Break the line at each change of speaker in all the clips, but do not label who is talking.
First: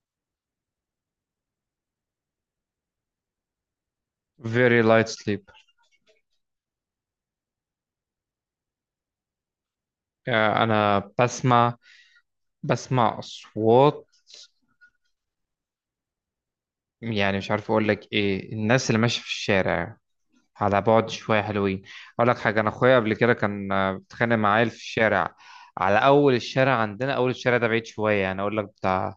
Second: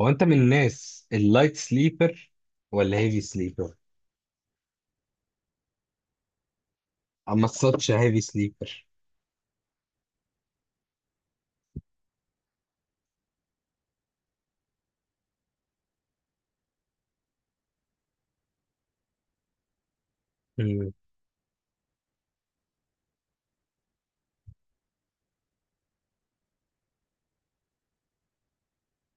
هو انت من الناس اللايت سليبر ولا هيفي سليبر؟
very light sleep.
اما تصدش هيفي سليبر.
آه، انا بسمع. بسمع اصوات، يعني مش عارف اقول لك ايه الناس اللي ماشيه في الشارع على
مم.
بعد شويه حلوين. اقول لك حاجه، انا اخويا قبل كده كان بيتخانق مع عيل في الشارع، على اول الشارع عندنا، اول الشارع ده بعيد شويه، يعني اقول لك بتاع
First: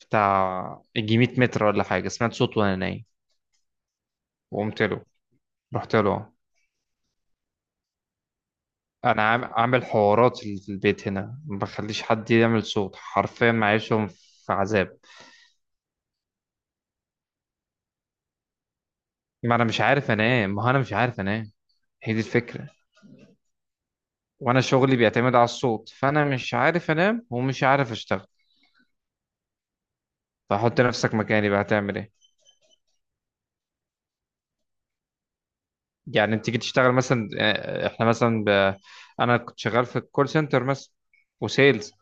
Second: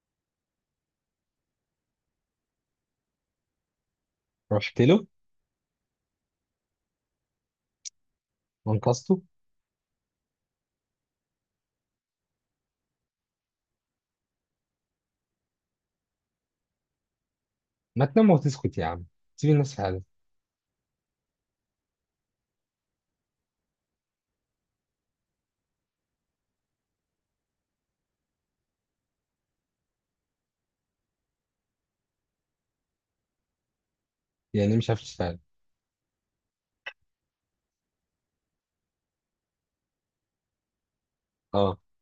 يجي 100 متر ولا حاجه. سمعت صوت وانا نايم وقمت
رحت له
له، رحت له.
وانقذته.
انا عامل حوارات في البيت، هنا ما بخليش حد يعمل صوت، حرفيا معيشهم في عذاب.
ما تنام وتسكت يا عم، سيب
ما انا
الناس
مش
في حالها.
عارف انام، ما هو انا مش عارف انام، هي دي الفكره. وانا شغلي بيعتمد على الصوت، فانا مش عارف انام ومش عارف اشتغل، فحط نفسك مكاني بقى هتعمل ايه؟
يعني إيه مش عارف تشتغل؟
يعني انت تيجي تشتغل مثلا، احنا مثلا انا كنت شغال في الكول سنتر مثلا،
اه.
وسيلز.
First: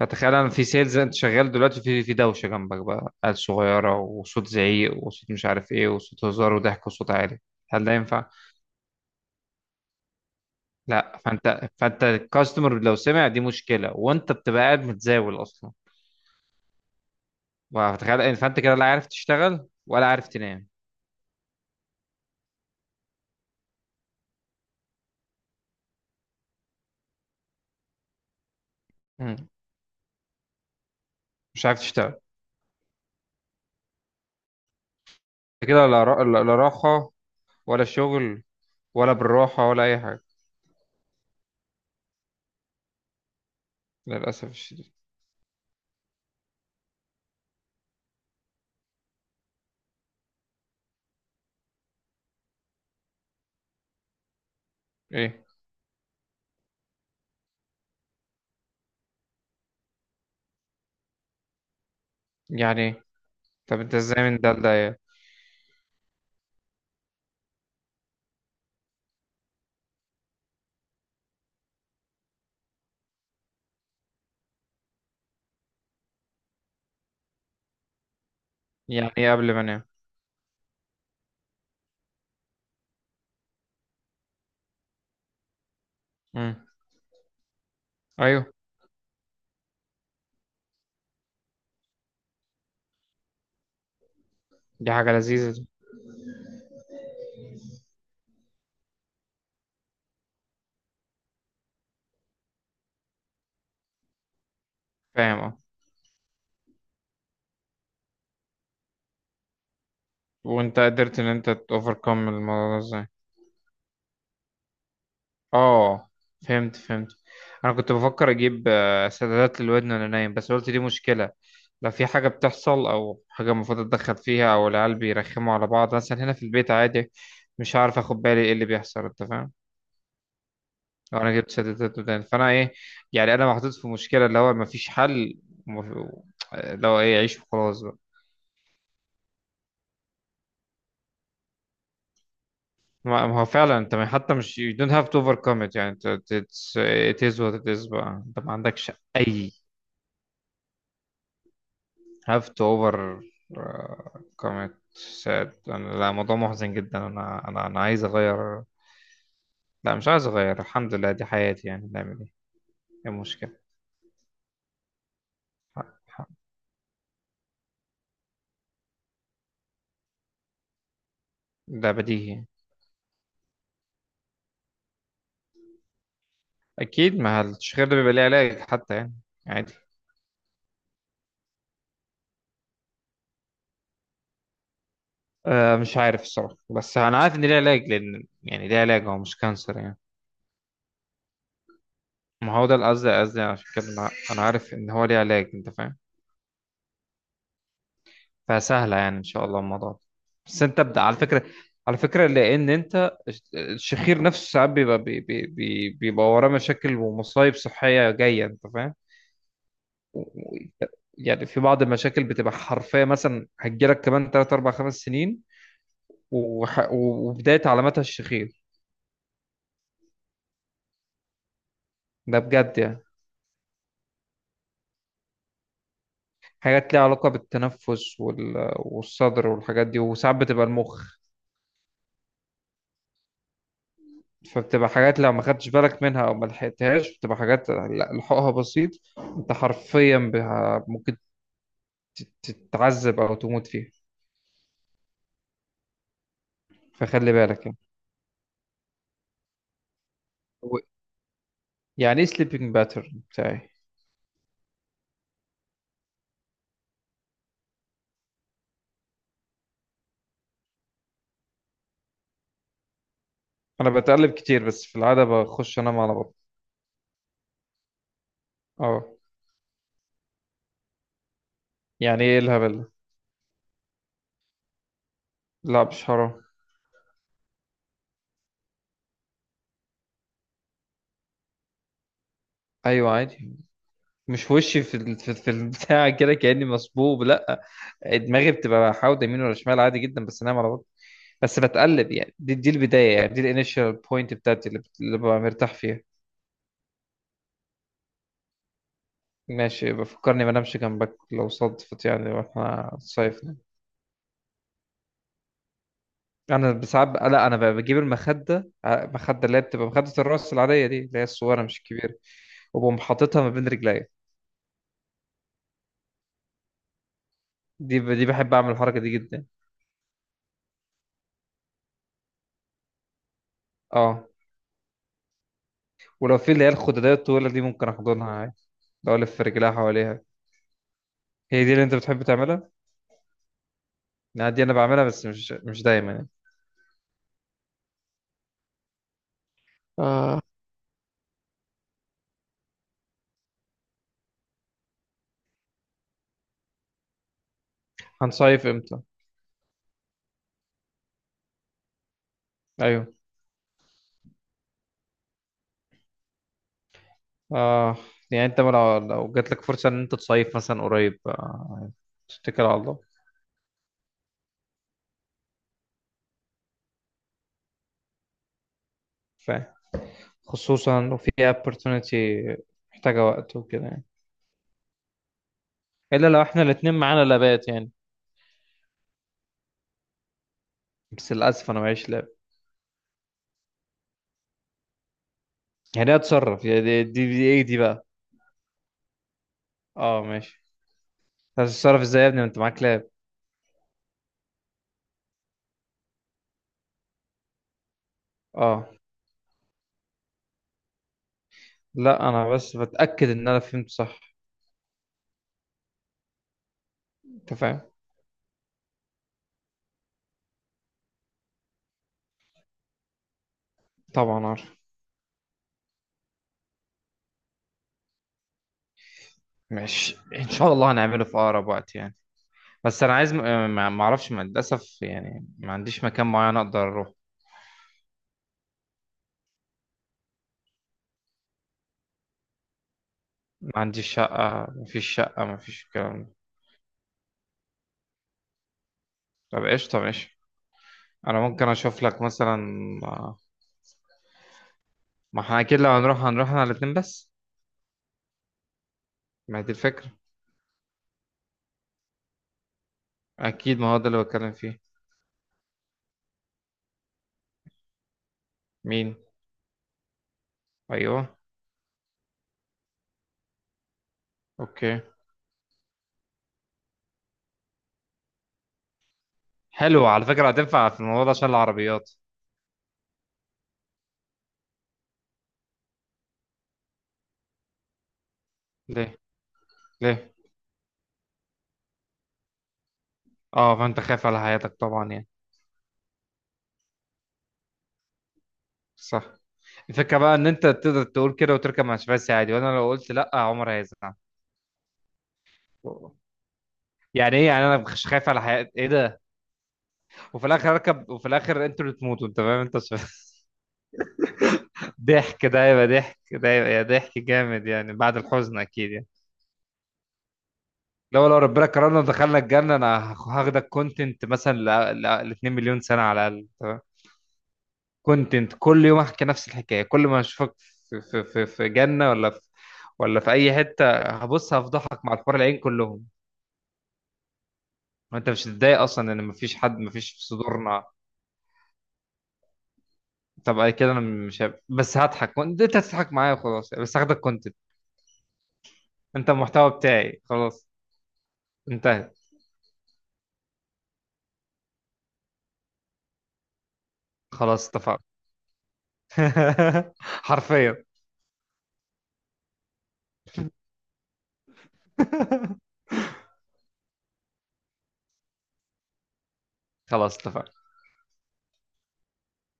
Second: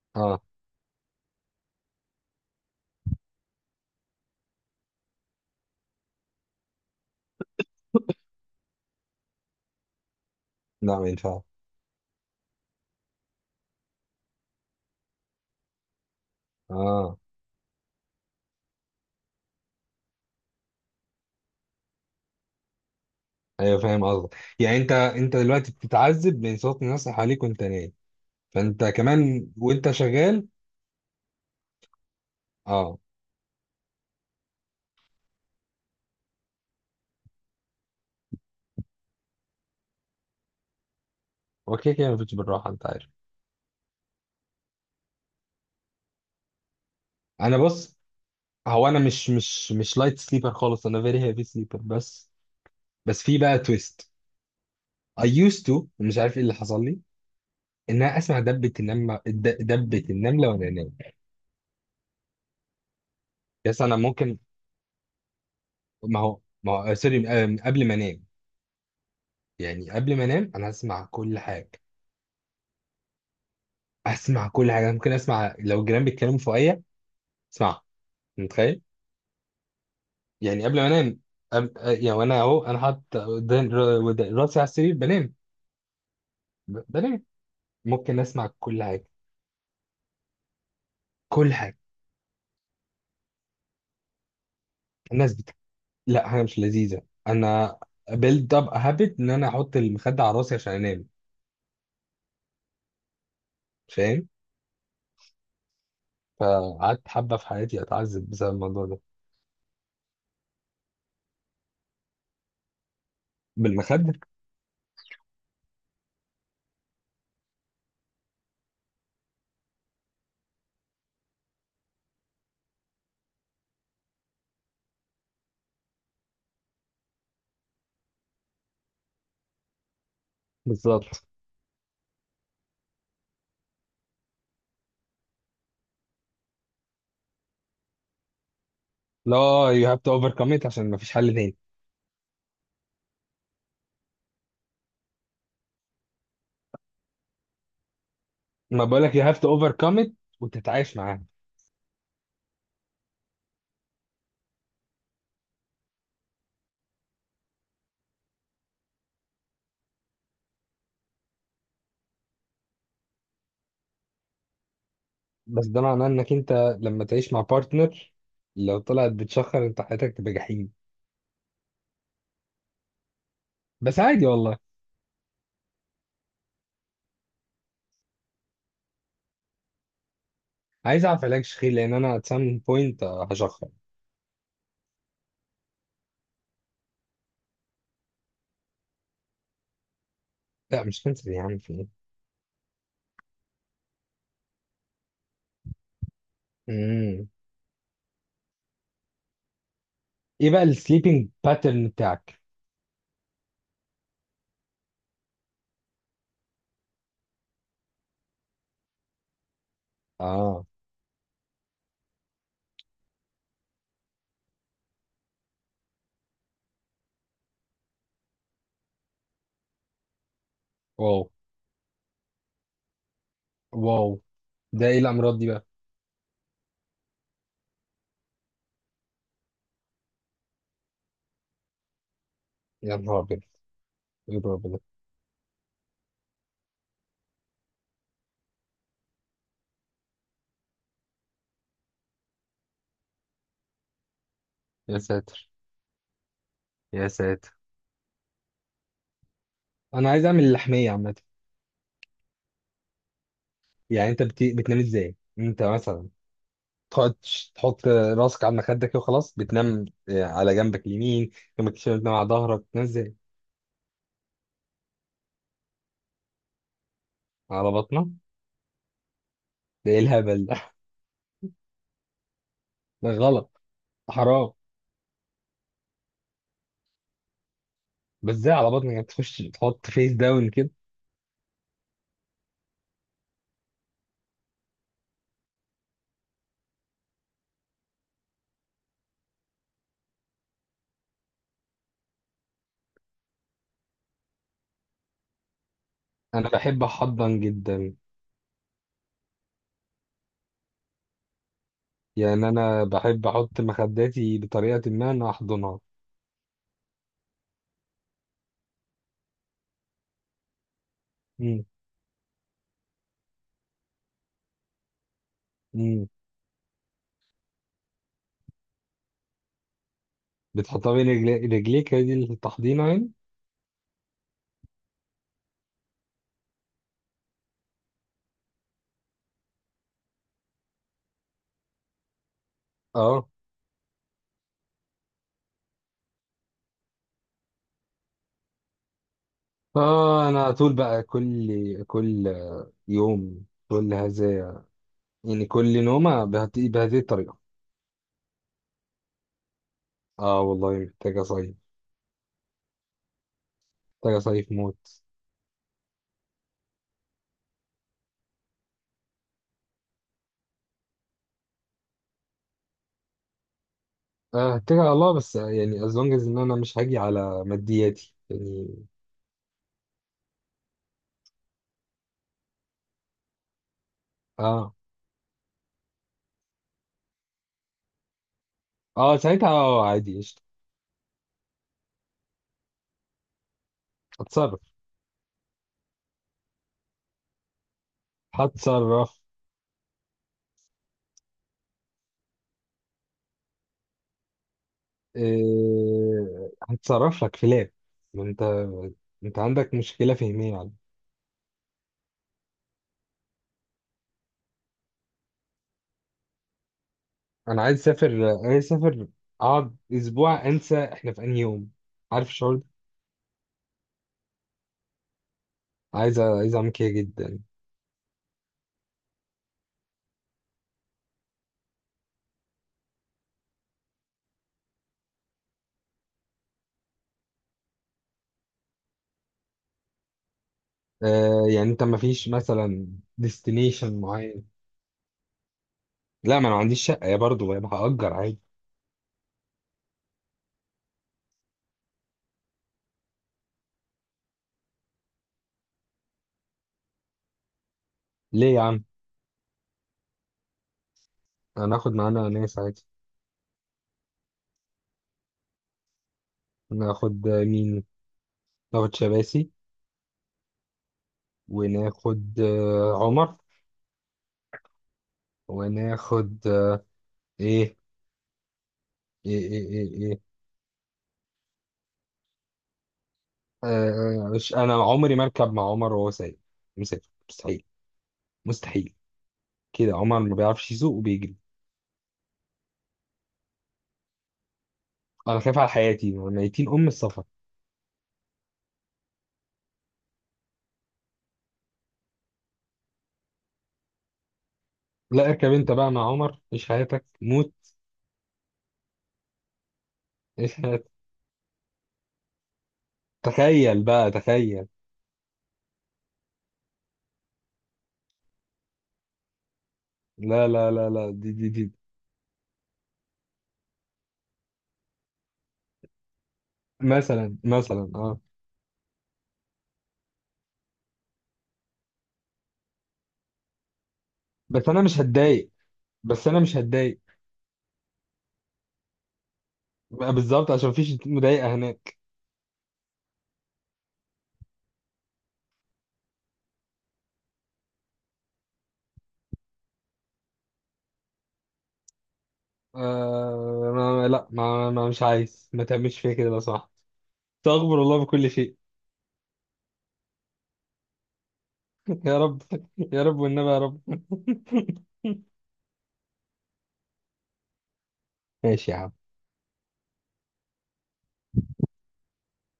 فتخيل
اه.
انا في سيلز، انت شغال دلوقتي في دوشه جنبك بقى، عيال صغيره وصوت زعيق وصوت مش عارف ايه وصوت هزار وضحك وصوت عالي، هل ده ينفع؟
لا، ما
لا،
ينفعش.
فانت الكاستمر لو سمع، دي مشكله، وانت بتبقى قاعد متزاول اصلا.
اه.
فتخيل، فانت كده لا عارف تشتغل ولا عارف تنام.
ايوه، فاهم قصدك. يعني انت دلوقتي بتتعذب من صوت الناس اللي حواليك وانت نايم، فانت
مم.
كمان وانت شغال.
مش عارف تشتغل.
اه.
انت كده لا راحة ولا شغل ولا بالراحة ولا أي حاجة،
اوكي، كده ما فيش بالراحه، انت عارف.
للأسف الشديد.
انا بص، هو انا مش لايت سليبر خالص، انا فيري هيفي سليبر. بس بس في بقى تويست. I
إيه؟
used to، مش عارف ايه اللي حصل لي. ان انا اسمع دبة النملة دبة النملة وانا نايم.
يعني إيه؟ طب
بس
أنت
انا
إزاي من
ممكن.
ده لده يعني؟
ما هو سوري، قبل ما انام، يعني قبل ما انام انا اسمع كل حاجة. اسمع كل حاجة، ممكن اسمع لو الجيران بيتكلموا فوقيا، اسمعها. متخيل؟
يعني إيه قبل ما أنام؟
يعني قبل ما انام أب... آه، يعني وانا اهو انا حاطط ودان- راسي على السرير بنام.
مم.
بنام. ممكن اسمع
أيوه.
كل حاجة، كل حاجة.
دي حاجة
الناس
لذيذة دي.
لا، حاجة مش لذيذة. انا build up a habit ان انا احط المخدة على راسي عشان انام، فاهم؟
فاهم أه.
فقعدت حبة في حياتي أتعذب بسبب الموضوع ده.
وأنت قدرت إن أنت تأوفركم الموضوع ده إزاي؟
بالمخدة.
اه، فهمت فهمت. انا كنت بفكر اجيب سدادات للودن وانا نايم، بس قلت دي مشكله، لو في حاجه بتحصل او حاجه المفروض اتدخل فيها، او العيال بيرخموا على بعض مثلا هنا في البيت عادي، مش هعرف اخد بالي ايه اللي بيحصل، انت فاهم؟ لو
بالظبط.
انا جبت سدادات ودان فانا ايه؟ يعني انا محطوط في مشكله اللي هو مفيش حل، ومف- لو ايه عيش وخلاص بقى.
لا، you have to overcome it عشان مفيش حل تاني.
ما هو فعلا انت، حتى مش you don't have to overcome it، يعني it's- it is what it is بقى، انت ما
ما
عندكش
بقولك you have to
اي.
overcome it وتتعايش معاها.
have to over commit sad. أنا لا، موضوع محزن جدا، أنا عايز أغير، لا مش عايز أغير، الحمد لله دي حياتي، يعني نعمل إيه؟ إيه المشكلة؟
بس ده معناه
الح-
إنك أنت لما تعيش مع بارتنر، لو طلعت بتشخر أنت حياتك تبقى جحيم.
ده بديهي.
بس عادي والله.
أكيد، ما التشغيل ده بيبقى ليه علاج حتى يعني، عادي.
عايز أعرف علاج شخير، لأن أنا at some point هشخر.
أه، مش عارف الصراحة، بس أنا عارف إن ليه علاج، لأن يعني ليه علاج، هو مش كانسر يعني.
لا مش كانسر يا عم، في إيه؟
ما هو ده القصد، قصدي عشان كده أنا عارف إن هو ليه علاج، أنت فاهم؟
مم.
فسهلة يعني إن شاء الله الموضوع ده.
إيه بقى
بس أنت ابدأ على
السليبنج
فكرة،
باترن
على فكرة،
بتاعك؟
لأن أنت الشخير نفسه ساعات بيبقى، بيبقى وراه مشاكل ومصايب صحية جاية، أنت فاهم؟ و-
آه.
و- يعني في بعض المشاكل بتبقى حرفية، مثلا هتجيلك كمان 3 4 5 سنين، وبداية علاماتها الشخير،
واو.
ده بجد يعني.
واو. ده إيه الأمراض دي بقى؟
حاجات ليها علاقة بالتنفس والصدر والحاجات دي، وساعات بتبقى المخ،
يا نهار أبيض، إيه الرعب ده؟
فبتبقى حاجات لو ما خدتش بالك منها او ما لحقتهاش بتبقى حاجات لحقها بسيط، انت حرفيا بها ممكن تتعذب او تموت فيها،
يا ساتر. يا
فخلي
ساتر،
بالك يعني.
انا عايز اعمل
و-
اللحميه عامه.
يعني ايه سليبنج باترن بتاعي؟
يعني انت بتنام ازاي انت مثلا؟ تقعد تحط راسك على مخدك كده وخلاص بتنام على جنبك اليمين، جنبك الشمال، بتنام على ظهرك، بتنام ازاي؟
انا بتقلب كتير، بس في العاده بخش انام على بطني.
على بطنك؟
اه.
ده ايه الهبل ده؟
يعني ايه الهبل ده؟
ده غلط، حرام.
لا مش حرام.
بس ازاي على بطنك، يعني تخش تحط فيس داون كده؟
ايوه عادي، مش وشي في في البتاع كده كاني مصبوب، لا دماغي بتبقى حاوده يمين ولا شمال، عادي جدا، بس انام على بطني، بس بتقلب. يعني دي البدايه، يعني دي الانيشال بوينت بتاعتي، اللي ببقى مرتاح فيها.
انا بحب احضن جدا.
ماشي، بفكرني ما انامش جنبك لو صدفت يعني
يعني انا
واحنا
بحب
صيفنا.
احط مخداتي بطريقه ما انا احضنها.
انا ساعات لا، انا بجيب مخده، اللي هي بتبقى مخده الراس العاديه دي، اللي هي الصغيره
امم.
مش الكبيره، وبقوم حاططها ما بين رجليا.
امم.
دي بحب اعمل الحركه دي جدا.
بتحطها بين رجليك، هي دي التحضينه يعني؟
اه، ولو في اللي هي الخداديه الطويله دي ممكن احضنها عادي، لو الف رجليها حواليها. هي دي اللي انت بتحب تعملها.
اه.
لا، دي انا بعملها، بس مش دايما يعني.
اه،
آه،
انا على طول بقى كل يوم، كل هذا، يعني كل نومة بهذه بهذه الطريقة.
هنصيف امتى؟
اه والله محتاج اصيف،
ايوه.
محتاج اصيف موت.
اه، يعني انت لو جات لك فرصه ان انت تصيف مثلا قريب، تتكل على الله.
آه، هتكل على الله بس، يعني as long as ان انا مش هاجي على مادياتي يعني.
فاهم، خصوصا لو في opportunity محتاجة وقت وكده يعني،
اه.
إلا لو إحنا الاتنين معانا لابات يعني،
اه، ساعتها اه عادي، قشطة.
بس للأسف أنا معيش لاب.
هتصرف.
يعني إيه أتصرف؟ يعني دي إيه دي بقى؟
هتصرف.
أه ماشي. هتتصرف إزاي يا ابني، ما أنت معاك لاب.
إيه، هتصرف لك في لاب. ما انت،
أه.
انت عندك مشكلة فهمية يعني.
لا، أنا بس بتأكد إن أنا فهمت صح، أنت
انا عايز
فاهم.
اسافر، عايز اسافر، اقعد اسبوع انسى احنا في انهي يوم. عارف الشعور ده؟
طبعا عارف.
عايز عايز اعمل كده جدا.
ماشي إن شاء الله هنعمله في أقرب وقت يعني، بس أنا عايز ما أعرفش، للأسف يعني ما عنديش مكان معين أقدر أروح.
آه يعني انت ما فيش مثلا
ما
ديستنيشن
عنديش
معين؟
شقة، ما فيش شقة، ما فيش الكلام ده.
لا، ما انا ما عنديش شقه يا، برضه يبقى هأجر عادي.
طب قشطة ماشي، انا ممكن اشوف لك مثلا، ما احنا اكيد لو هنروح هنروح احنا الاتنين بس،
ليه يا عم؟
ما هي دي الفكرة،
انا هاخد معانا ناس عادي.
اكيد ما هو ده اللي بتكلم فيه.
ناخد مين؟ ناخد
مين؟
شباسي.
ايوه.
وناخد عمر.
اوكي.
وناخد ايه؟ ايه ايه ايه, إيه.
حلو
إيه،
على فكرة، هتنفع في الموضوع ده عشان العربيات.
آه، مش انا عمري ما اركب مع عمر وهو سايق مسافر، مستحيل. مستحيل.
ليه؟
كده عمر
ليه؟
ما بيعرفش يسوق وبيجري.
اه، فانت خايف على حياتك طبعا يعني،
انا خايف على حياتي ميتين ام السفر.
صح. الفكرة بقى ان انت تقدر تقول كده وتركب مع شباسي عادي، وانا لو قلت لا عمر هيزعل.
لا اركب انت بقى مع عمر، عيش حياتك
يعني ايه، يعني
موت.
انا مش خايف على حياتي، ايه ده؟ وفي الاخر اركب، وفي الاخر انتوا اللي تموتوا، انت فاهم، انت شباسي.
تخيل بقى، تخيل.
ضحك ده هيبقى، ضحك ده هيبقى يا ضحك جامد يعني، بعد الحزن اكيد يعني.
لا لا لا لا،
لو
دي
لو
دي
ربنا
دي.
كرمنا ودخلنا الجنه، انا هاخدك كونتنت مثلا 2 مليون سنه على الاقل، تمام.
مثلا، مثلا اه.
كونتنت كل يوم احكي نفس الحكايه، كل ما اشوفك في جنه ولا في، ولا في اي حته، هبص
بس انا مش
هفضحك مع الحور
هتضايق،
العين كلهم.
بس انا مش هتضايق.
وانت مش هتتضايق اصلا، ان مفيش حد، مفيش
بقى
في
بالظبط، عشان
صدورنا.
مفيش مضايقه هناك.
طب أي كده، انا مش هب... بس هضحك وانت هتضحك معايا وخلاص، بس هاخدك كونتنت، انت المحتوى بتاعي، خلاص انتهت.
آه، ما مش عايز، ما تعملش فيا كده لو سمحت.
خلاص
استغفر
اتفقنا.
الله بكل شيء.
حرفيا.
يا رب. يا رب والنبي يا رب. ماشي يا عم.
خلاص اتفقنا.